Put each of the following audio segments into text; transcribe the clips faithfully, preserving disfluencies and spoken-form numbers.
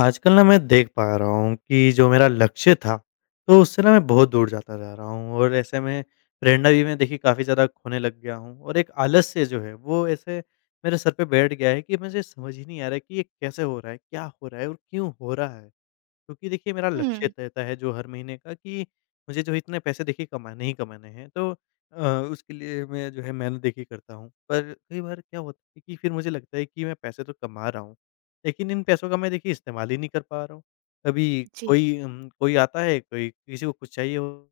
आजकल ना मैं देख पा रहा हूँ कि जो मेरा लक्ष्य था, तो उससे ना मैं बहुत दूर जाता जा रहा हूँ। और ऐसे में प्रेरणा भी मैं देखिए काफ़ी ज़्यादा खोने लग गया हूँ, और एक आलस से जो है वो ऐसे मेरे सर पे बैठ गया है कि मुझे समझ ही नहीं आ रहा है कि ये कैसे हो रहा है, क्या हो रहा है और क्यों हो रहा है? क्योंकि देखिए मेरा लक्ष्य हुँ, तय तय है जो हर महीने का, कि मुझे जो इतने पैसे देखिए कमाने ही कमाने हैं, तो अ, उसके लिए मैं जो है मेहनत देखिए करता हूँ। पर कई बार क्या होता है कि फिर मुझे लगता है कि मैं पैसे तो कमा रहा हूँ, लेकिन इन पैसों का मैं देखिए इस्तेमाल ही नहीं कर पा रहा हूँ। कभी जी। कोई उम, कोई आता है, कोई किसी को कुछ चाहिए हो,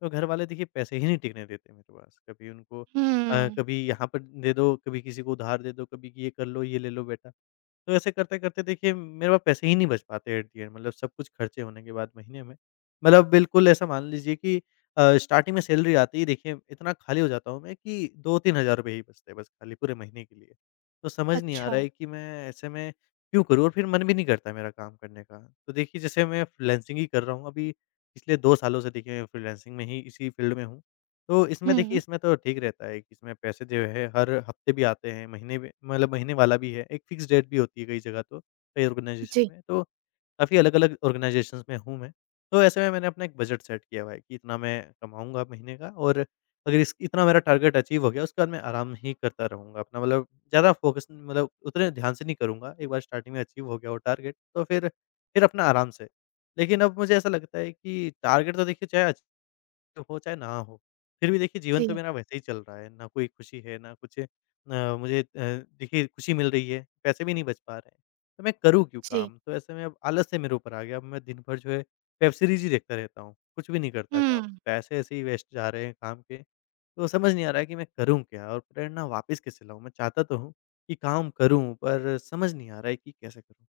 तो घरवाले देखिए पैसे ही नहीं टिकने देते मेरे पास। कभी उनको अ, हुँ, कभी यहाँ पर दे दो, कभी किसी को उधार दे दो, कभी ये कर लो, ये ले लो बेटा। तो ऐसे करते-करते देखिए मेरे पास पैसे ही नहीं बच पाते एट दी एंड, मतलब सब कुछ खर्चे होने के बाद महीने में। मतलब बिल्कुल ऐसा मान लीजिए कि अ, स्टार्टिंग में सैलरी आते ही देखिए इतना खाली हो जाता हूँ मैं कि दो तीन हज़ार रुपए ही बचते हैं बस खाली पूरे महीने के लिए। तो समझ नहीं आ अच्छा। रहा है कि मैं ऐसे में क्यों करूँ, और फिर मन भी नहीं करता मेरा काम करने का। तो देखिए जैसे मैं फ्रीलांसिंग ही कर रहा हूँ अभी, पिछले दो सालों से देखिए मैं फ्रीलांसिंग में ही इसी फील्ड में हूँ। तो इसमें देखिए हुँ, इसमें तो ठीक रहता है कि इसमें पैसे जो है हर हफ्ते भी आते हैं, महीने भी, मतलब महीने वाला भी है, एक फ़िक्स डेट भी होती है कई जगह तो, कई जी, ऑर्गनाइज़ेशन में। तो काफ़ी अलग-अलग ऑर्गनाइज़ेशंस में हूँ मैं, तो ऐसे में मैंने अपना एक बजट सेट किया हुआ है कि इतना मैं कमाऊँगा महीने का, और अगर इस इतना मेरा टारगेट अचीव हो गया उसके बाद मैं आराम ही करता रहूँगा अपना, मतलब ज़्यादा फ़ोकस, मतलब उतने ध्यान से नहीं करूँगा। एक बार स्टार्टिंग में अचीव हो गया वो टारगेट, तो फिर फिर अपना आराम से। लेकिन अब मुझे ऐसा लगता है कि टारगेट तो देखिए चाहे तो हो चाहे ना हो। फिर भी देखिए जीवन तो जी, मेरा वैसे ही चल रहा है, ना कोई खुशी है, ना कुछ अ, मुझे अ, देखिए खुशी मिल रही है, पैसे भी नहीं बच पा रहे हैं। तो मैं करूँ क्यों जी। काम? तो ऐसे में अब आलस से मेरे ऊपर आ गया, अब मैं दिन भर जो है वेब सीरीज़ ही देखता रहता हूँ, कुछ भी नहीं करता काम। हुँ। पैसे ऐसे ही वेस्ट जा रहे हैं काम के, तो समझ नहीं आ रहा है कि मैं करूँ क्या और प्रेरणा वापस कैसे लाऊँ? मैं चाहता तो हूँ कि काम करूँ, पर समझ नहीं आ रहा है कि कैसे करूँ?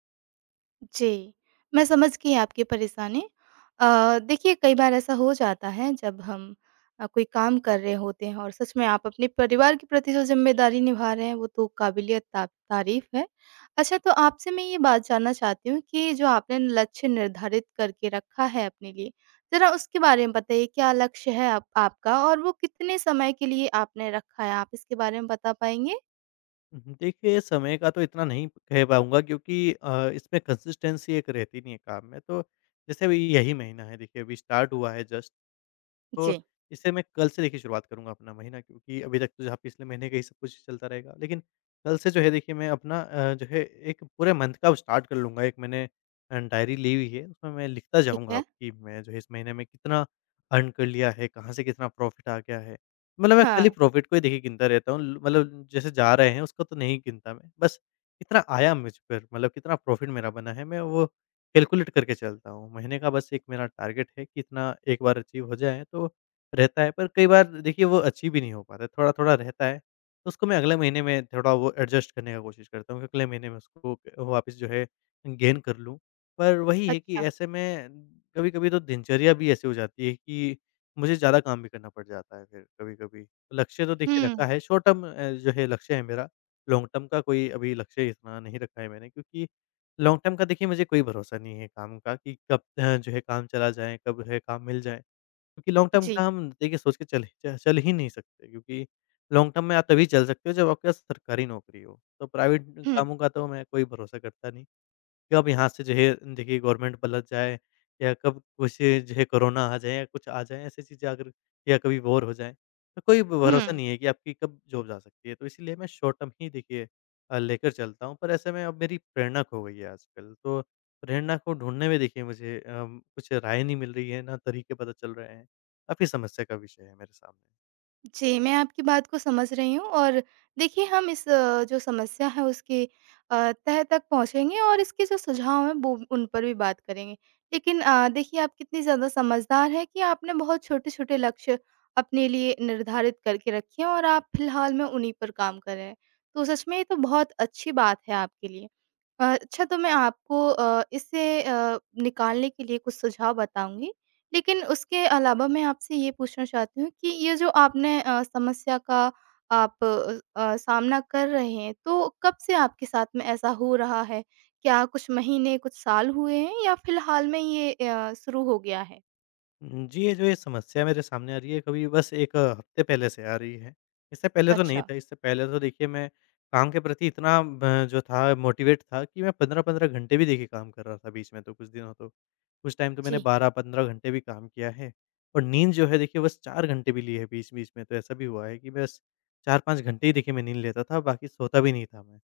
जी, मैं समझ गई आपकी परेशानी। अ, देखिए कई बार ऐसा हो जाता है जब हम अ, कोई काम कर रहे होते हैं और सच में आप अपने परिवार के प्रति जो ज़िम्मेदारी निभा रहे हैं वो तो काबिलियत ता तारीफ़ है। अच्छा तो आपसे मैं ये बात जानना चाहती हूँ कि जो आपने लक्ष्य निर्धारित करके रखा है अपने लिए, ज़रा उसके बारे में बताइए क्या लक्ष्य है आप आपका और वो कितने समय के लिए आपने रखा है? आप इसके बारे में बता पाएँगे? हुँ, हुँ। देखिए, समय का तो इतना नहीं कह पाऊँगा क्योंकि अ, इसमें कंसिस्टेंसी एक रहती नहीं है काम में। तो जैसे अभी यही महीना है देखिए, अभी स्टार्ट हुआ है जस्ट, तो जी। इससे मैं कल से देखिए शुरुआत करूँगा अपना महीना, क्योंकि अभी तक तो जहाँ पिछले महीने का ही सब कुछ चलता रहेगा। लेकिन कल से जो है देखिए मैं अपना अ, जो है एक पूरे मंथ का स्टार्ट कर लूँगा। एक मैंने अ, डायरी ली हुई है, उसमें मैं लिखता ठीक जाऊँगा है। कि मैं जो है इस महीने में कितना अर्न कर लिया है, कहाँ से कितना प्रॉफ़िट आ गया है। मतलब मैं खाली हाँ, प्रॉफ़िट को ही देखिए गिनता रहता हूँ ल मतलब जैसे जा रहे हैं उसको तो नहीं गिनता मैं। बस कितना आया मुझ पर, मतलब कितना प्रॉफ़िट मेरा बना है, मैं वो कैलकुलेट करके चलता हूँ। महीने का बस एक मेरा टारगेट है कि इतना एक बार अचीव हो जाए तो रहता है, पर कई बार देखिए वो अचीव ही नहीं हो पाता है, थोड़ा-थोड़ा रहता है। तो उसको मैं अगले महीने में थोड़ा वो एडजस्ट करने का कोशिश करता हूँ कि अगले महीने में उसको वापस जो है गेन कर लूँ। पर वही है कि अच्छा। ऐसे में कभी-कभी तो दिनचर्या भी ऐसी हो जाती है कि मुझे ज़्यादा काम भी करना पड़ जाता है फिर कभी-कभी। लक्ष्य तो देखिए रखा हुँ, है, शॉर्ट टर्म अ, जो है लक्ष्य है मेरा, लॉन्ग टर्म का कोई अभी लक्ष्य इतना नहीं रखा है मैंने, क्योंकि लॉन्ग टर्म का देखिए मुझे कोई भरोसा नहीं है काम का कि कब अ, जो है काम चला जाए, कब जो है काम मिल जाए। क्योंकि लॉन्ग टर्म जी। का हम देखिए सोच के चल च चल ही नहीं सकते, क्योंकि लॉन्ग टर्म में आप तभी चल सकते हो जब आपके पास सरकारी नौकरी हो। तो प्राइवेट हुँ, कामों का तो मैं कोई भरोसा करता नहीं। कब यहाँ से जो है देखिए गवर्नमेंट पलट जाए, या कब कुछ जो है कोरोना आ जाए या कुछ आ जाए ऐसी चीज़ें अगर, या कभी वॉर हो जाए, तो कोई भरोसा हुँ। नहीं है कि आपकी कब जॉब जा सकती है। तो इसीलिए मैं शॉर्ट टर्म ही देखिए अ, लेकर चलता हूँ। पर ऐसे में अब मेरी प्रेरणा खो गई है आजकल। तो प्रेरणा को ढूँढने में देखिए मुझे अम, कुछ राय नहीं मिल रही है, ना तरीके पता चल रहे हैं। काफ़ी समस्या का विषय है मेरे सामने। जी, मैं आपकी बात को समझ रही हूँ और देखिए हम इस अ, जो समस्या है उसके अ, तह तक पहुँचेंगे और इसके जो सुझाव हैं वो उन पर भी बात करेंगे। लेकिन अ, देखिए आप कितनी ज़्यादा समझदार हैं कि आपने बहुत छोटे-छोटे लक्ष्य अपने लिए निर्धारित करके रखे हैं और आप फ़िलहाल में उन्हीं पर काम कर रहे हैं। तो सच में ये तो बहुत अच्छी बात है आपके लिए। अ, अच्छा तो मैं आपको अ, इससे अ, निकालने के लिए कुछ सुझाव बताऊँगी। लेकिन उसके अलावा मैं आपसे ये पूछना चाहती हूँ कि ये जो आपने अ, समस्या का आप अ, सामना कर रहे हैं, तो कब से आपके साथ में ऐसा हो रहा है? क्या कुछ महीने, कुछ साल हुए हैं या फिलहाल में ये अ, शुरू हो गया है? उम, जी, ये जो ये समस्या मेरे सामने आ रही है, कभी बस एक हफ्ते पहले से आ रही है। इससे पहले तो नहीं अच्छा, था, इससे पहले तो देखिए मैं काम के प्रति इतना ब जो था मोटिवेट था कि मैं पंद्रह पंद्रह घंटे भी देखिए काम कर रहा था बीच में तो कुछ दिनों तो। कुछ टाइम तो मैंने जी। बारह पंद्रह घंटे भी काम किया है और नींद जो है देखिए बस चार घंटे भी ली है बीच-बीच में, तो ऐसा भी हुआ है कि बस चार पाँच घंटे ही देखिए मैं नींद लेता था, बाकी सोता भी नहीं था मैं।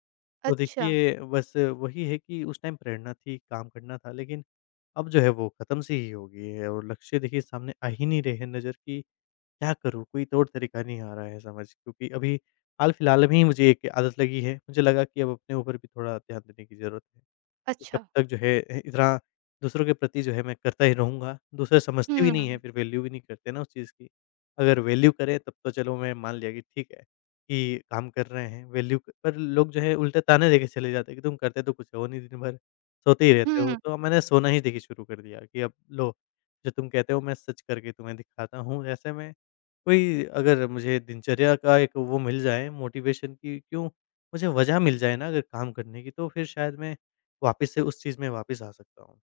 तो अच्छा, देखिए बस वही है कि उस टाइम प्रेरणा थी, काम करना था, लेकिन अब जो है वो ख़त्म सी ही हो गई है और लक्ष्य देखिए सामने आ ही नहीं रहे हैं नज़र कि क्या करूँ? कोई तौर-तरीका नहीं आ रहा है समझ, क्योंकि अभी हाल-फिलहाल में ही मुझे एक आदत लगी है। मुझे लगा कि अब अपने ऊपर भी थोड़ा ध्यान देने की ज़रूरत है। कि कब अच्छा। तक जो है अ, इतना दूसरों के प्रति जो है मैं करता ही रहूँगा। दूसरे समझते भी नहीं हैं, हुँ, फिर वैल्यू भी नहीं करते ना उस चीज़ की। अगर वैल्यू करें तब तो चलो मैं मान लिया कि ठीक है कि काम कर रहे हैं वैल्यू, क पर लोग जो है उल्टे ताने देके चले जाते हैं कि तुम करते तो कुछ हो नहीं दिन भर, सोते ही रहते हो। हुँ। तो मैंने सोना ही देखिए शुरू कर दिया कि अब लो, जो तुम कहते हो मैं सच करके तुम्हें दिखाता हूँ। ऐसे में कोई अगर मुझे दिनचर्या का एक वो मिल जाए मोटिवेशन की, क्यों मुझे वजह मिल जाए ना अगर काम करने की, तो फिर शायद मैं वापस से उस चीज़ में वापस आ सकता हूँ।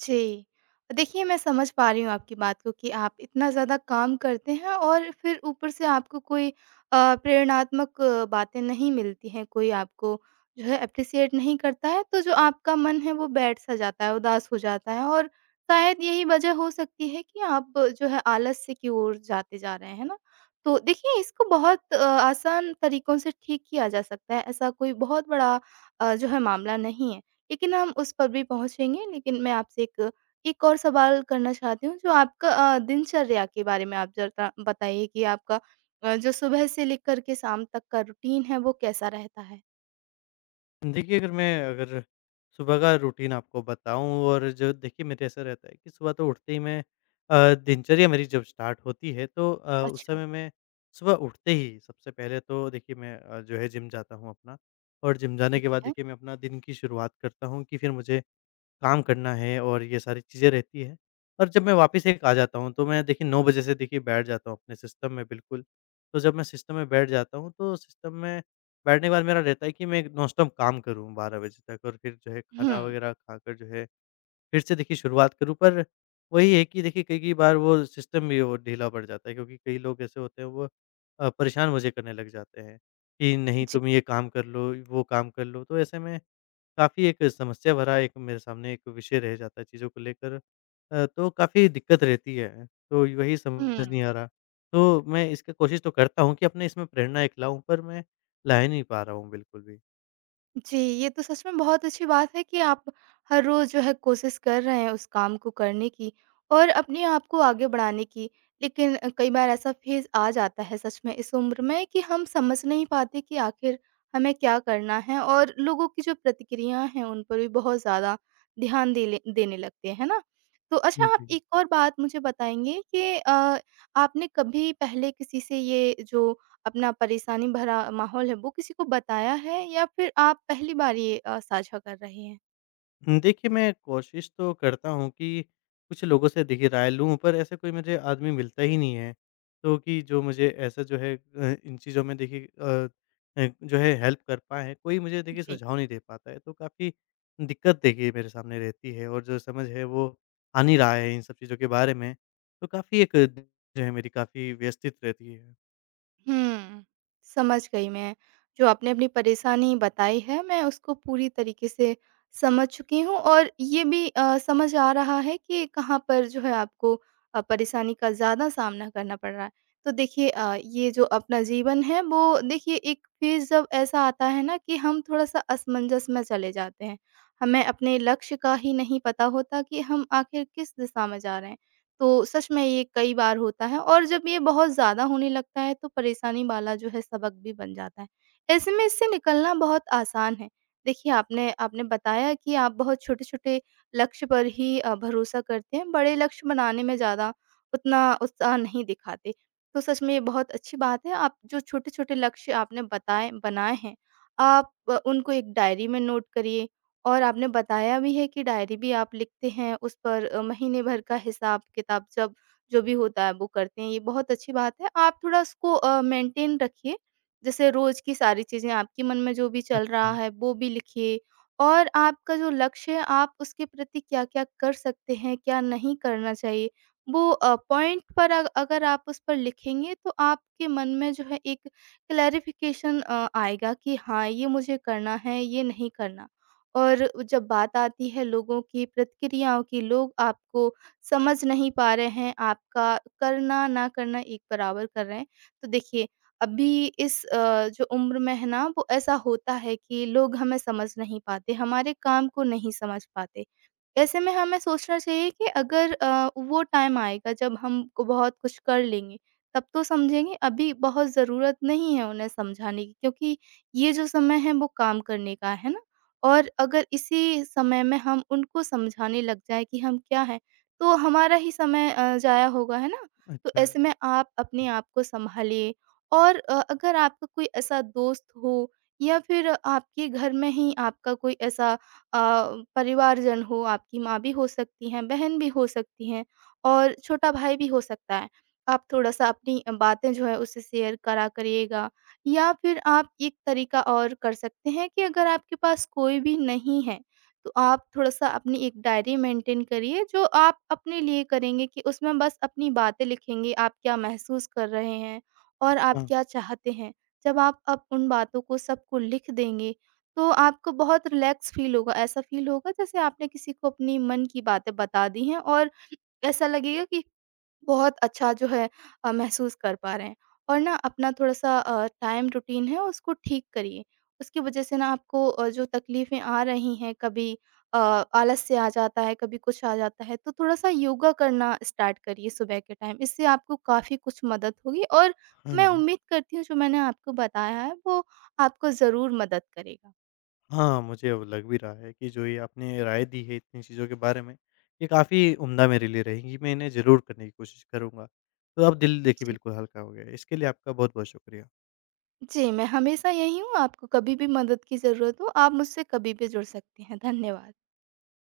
जी। देखिए, मैं समझ पा रही हूँ आपकी बात को कि आप इतना ज़्यादा काम करते हैं और फिर ऊपर से आपको कोई अ, प्रेरणात्मक अ, बातें नहीं मिलती हैं, कोई आपको जो है एप्रिशिएट नहीं करता है, तो जो आपका मन है वो बैठ-सा जाता है, उदास हो जाता है और शायद यही वजह हो सकती है कि आप जो है आलस्य की ओर जाते जा रहे हैं, है ना? तो देखिए, इसको बहुत अ, आसान तरीकों से ठीक किया जा सकता है, ऐसा कोई बहुत बड़ा अ, जो है मामला नहीं है। लेकिन हम उस पर भी पहुँचेंगे, लेकिन मैं आपसे एक एक और सवाल करना चाहती हूँ, जो आपका अ, दिनचर्या के बारे में आप ज़रा बताइए कि आपका अ, जो सुबह से लेकर के शाम तक का रूटीन है, वो कैसा रहता है? देखिए अगर मैं अगर सुबह का रूटीन आपको बताऊँ, और जो देखिए मेरे ऐसा रहता है कि सुबह तो उठते ही मैं अ, दिनचर्या मेरी जब स्टार्ट होती है तो अ, उस अच्छा, समय मैं सुबह उठते ही सबसे पहले तो देखिए मैं अ, जो है जिम जाता हूँ अपना, और जिम जाने के ठीक बाद है। देखिए मैं अपना दिन की शुरुआत करता हूँ कि फिर मुझे काम करना है और ये सारी चीज़ें रहती हैं, और जब मैं वापस एक आ जाता हूँ, तो मैं देखिए नौ बजे से देखिए बैठ जाता हूँ अपने सिस्टम में बिल्कुल। तो जब मैं सिस्टम में बैठ जाता हूँ, तो सिस्टम में बैठने के बाद मेरा रहता है कि मैं एक नॉन स्टॉप काम करूँ बारह बजे तक और फिर जो है हुँ। खाना वगैरह खाकर जो है फिर से देखिए शुरुआत करूँ। पर वही है कि देखिए कई-कई बार वो सिस्टम भी वो ढीला पड़ जाता है, क्योंकि कई लोग ऐसे होते हैं वो अ, परेशान मुझे करने लग जाते हैं कि नहीं जी। तुम ये काम कर लो, वो काम कर लो। तो ऐसे में काफ़ी एक समस्या भरा एक मेरे सामने एक विषय रह जाता है चीज़ों को लेकर अ, तो काफ़ी दिक्कत रहती है। तो वही समझ हुँ। नहीं आ रहा। तो मैं इसकी कोशिश तो करता हूँ कि अपने इसमें प्रेरणा एक लाऊँ, पर मैं ला ही नहीं पा रहा हूँ बिल्कुल भी। जी, ये तो सच में बहुत अच्छी बात है कि आप हर रोज़ जो है कोशिश कर रहे हैं उस काम को करने की और अपने आप को आगे बढ़ाने की। लेकिन अ, कई बार ऐसा फ़ेज़ आ जाता है सच में इस उम्र में कि हम समझ नहीं पाते कि आखिर हमें क्या करना है और लोगों की जो प्रतिक्रियाएँ हैं उन पर भी बहुत ज़्यादा ध्यान दे ले देने लगते हैं, है ना? तो अच्छा आप जी। एक और बात मुझे बताएँगे कि अ, आपने कभी पहले किसी से ये जो अपना परेशानी भरा माहौल है, वो किसी को बताया है या फिर आप पहली बार ये अ, साझा कर रहे हैं? हुँ, देखिए मैं कोशिश तो करता हूँ कि कुछ लोगों से देखिए राय लूँ, पर ऐसा कोई मुझे आदमी मिलता ही नहीं है। तो कि जो मुझे ऐसा जो है अ, इन चीज़ों में देखिए अ अ, जो है हेल्प कर पाएँ, कोई मुझे देखिए जी। सुझाव नहीं दे पाता है। तो काफ़ी दिक्कत देखिए मेरे सामने रहती है, और जो समझ है वो आ नहीं रहा है इन सब चीज़ों के बारे में। तो काफ़ी एक जो है मेरी काफ़ी व्यस्तित रहती है। हुँ, समझ गई मैं। जो आपने अपनी परेशानी बताई है, मैं उसको पूरी तरीके से समझ चुकी हूँ और ये भी अ, समझ आ रहा है कि कहाँ पर जो है आपको अ, परेशानी का ज़्यादा सामना करना पड़ रहा है। तो देखिए अ, ये जो अपना जीवन है वो देखिए एक फ़ेज़ जब ऐसा आता है ना कि हम थोड़ा-सा असमंजस में चले जाते हैं। हमें अपने लक्ष्य का ही नहीं पता होता कि हम आखिर किस दिशा में जा रहे हैं। तो सच में ये कई बार होता है और जब ये बहुत ज़्यादा होने लगता है तो परेशानी वाला जो है सबक भी बन जाता है। ऐसे में इससे निकलना बहुत आसान है। देखिए आपने आपने बताया कि आप बहुत छोटे-छोटे लक्ष्य पर ही अ, भरोसा करते हैं, बड़े लक्ष्य बनाने में ज़्यादा उतना उत्साह नहीं दिखाते। तो सच में ये बहुत अच्छी बात है आप जो छोटे-छोटे लक्ष्य आपने बताए बनाए हैं, आप अ, उनको एक डायरी में नोट करिए और आपने बताया भी है कि डायरी भी आप लिखते हैं, उस पर अ, महीने भर का हिसाब-किताब सब जो भी होता है वो करते हैं, ये बहुत अच्छी बात है। आप थोड़ा उसको अ, मेंटेन रखिए, जैसे रोज़ की सारी चीज़ें आपके मन में जो भी चल अच्छा, रहा है वो भी लिखिए और आपका जो लक्ष्य है आप उसके प्रति क्या-क्या कर सकते हैं, क्या नहीं करना चाहिए, वो अ, पॉइंट पर अग अगर आप उस पर लिखेंगे तो आपके मन में जो है एक क्लैरिफ़िकेशन अ, आएगा कि हाँ, ये मुझे करना है, ये नहीं करना। और जब बात आती है लोगों की प्रतिक्रियाओं की, लोग आपको समझ नहीं पा रहे हैं, आपका करना ना करना एक बराबर कर रहे हैं। तो देखिए, अभी इस अ, जो उम्र में है ना वो ऐसा होता है कि लोग हमें समझ नहीं पाते, हमारे काम को नहीं समझ पाते। ऐसे में हमें सोचना चाहिए कि अगर अ, वो टाइम आएगा जब हम को बहुत कुछ कर लेंगे, तब तो समझेंगे, अभी बहुत ज़रूरत नहीं है उन्हें समझाने की क्योंकि ये जो समय है वो काम करने का है ना। और अगर इसी समय में हम उनको समझाने लग जाएँ कि हम क्या हैं, तो हमारा ही समय अ, ज़ाया होगा, है ना? तो अच्छा। ऐसे में आप अपने आप को सँभालिए और अ, अगर आपका कोई ऐसा दोस्त हो या फिर आपके घर में ही आपका कोई ऐसा अ, परिवारजन हो, आपकी माँ भी हो सकती हैं, बहन भी हो सकती हैं और छोटा भाई भी हो सकता है। आप थोड़ा-सा अपनी अ, बातें जो है उसे शेयर करा करिएगा या फिर आप एक तरीका और कर सकते हैं कि अगर आपके पास कोई भी नहीं है, तो आप थोड़ा-सा अपनी एक डायरी मेंटेन करिए जो आप अपने लिए करेंगे कि उसमें बस अपनी बातें लिखेंगे, आप क्या महसूस कर रहे हैं और आप हाँ, क्या चाहते हैं। जब आप अब उन बातों को सबको लिख देंगे, तो आपको बहुत रिलैक्स फ़ील होगा, ऐसा फ़ील होगा जैसे आपने किसी को अपनी मन की बातें बता दी हैं और ऐसा लगेगा कि बहुत अच्छा जो है अ, महसूस कर पा रहे हैं और ना अपना थोड़ा-सा अ, टाइम रूटीन है उसको ठीक करिए। उसकी वजह से ना आपको अ, जो तकलीफ़ें आ रही हैं कभी अ, आलस्य आ जाता है, कभी कुछ आ जाता है, तो थोड़ा-सा योगा करना स्टार्ट करिए सुबह के टाइम। इससे आपको काफ़ी कुछ मदद होगी और हाँ मैं जी। उम्मीद करती हूँ जो मैंने आपको बताया है वो आपको ज़रूर मदद करेगा। हाँ, मुझे अब लग भी रहा है कि जो ये आपने राय दी है इतनी चीज़ों के बारे में, ये काफ़ी उम्दा मेरे लिए रहेंगी, मैं इन्हें ज़रूर करने की कोशिश करूँगा। तो अब दिल देखिए जी। बिल्कुल हल्का हो गया है, इसके लिए आपका बहुत-बहुत शुक्रिया। जी, मैं हमेशा यहीं हूँ, आपको कभी भी मदद की ज़रूरत हो आप मुझसे कभी भी जुड़ सकती हैं। धन्यवाद।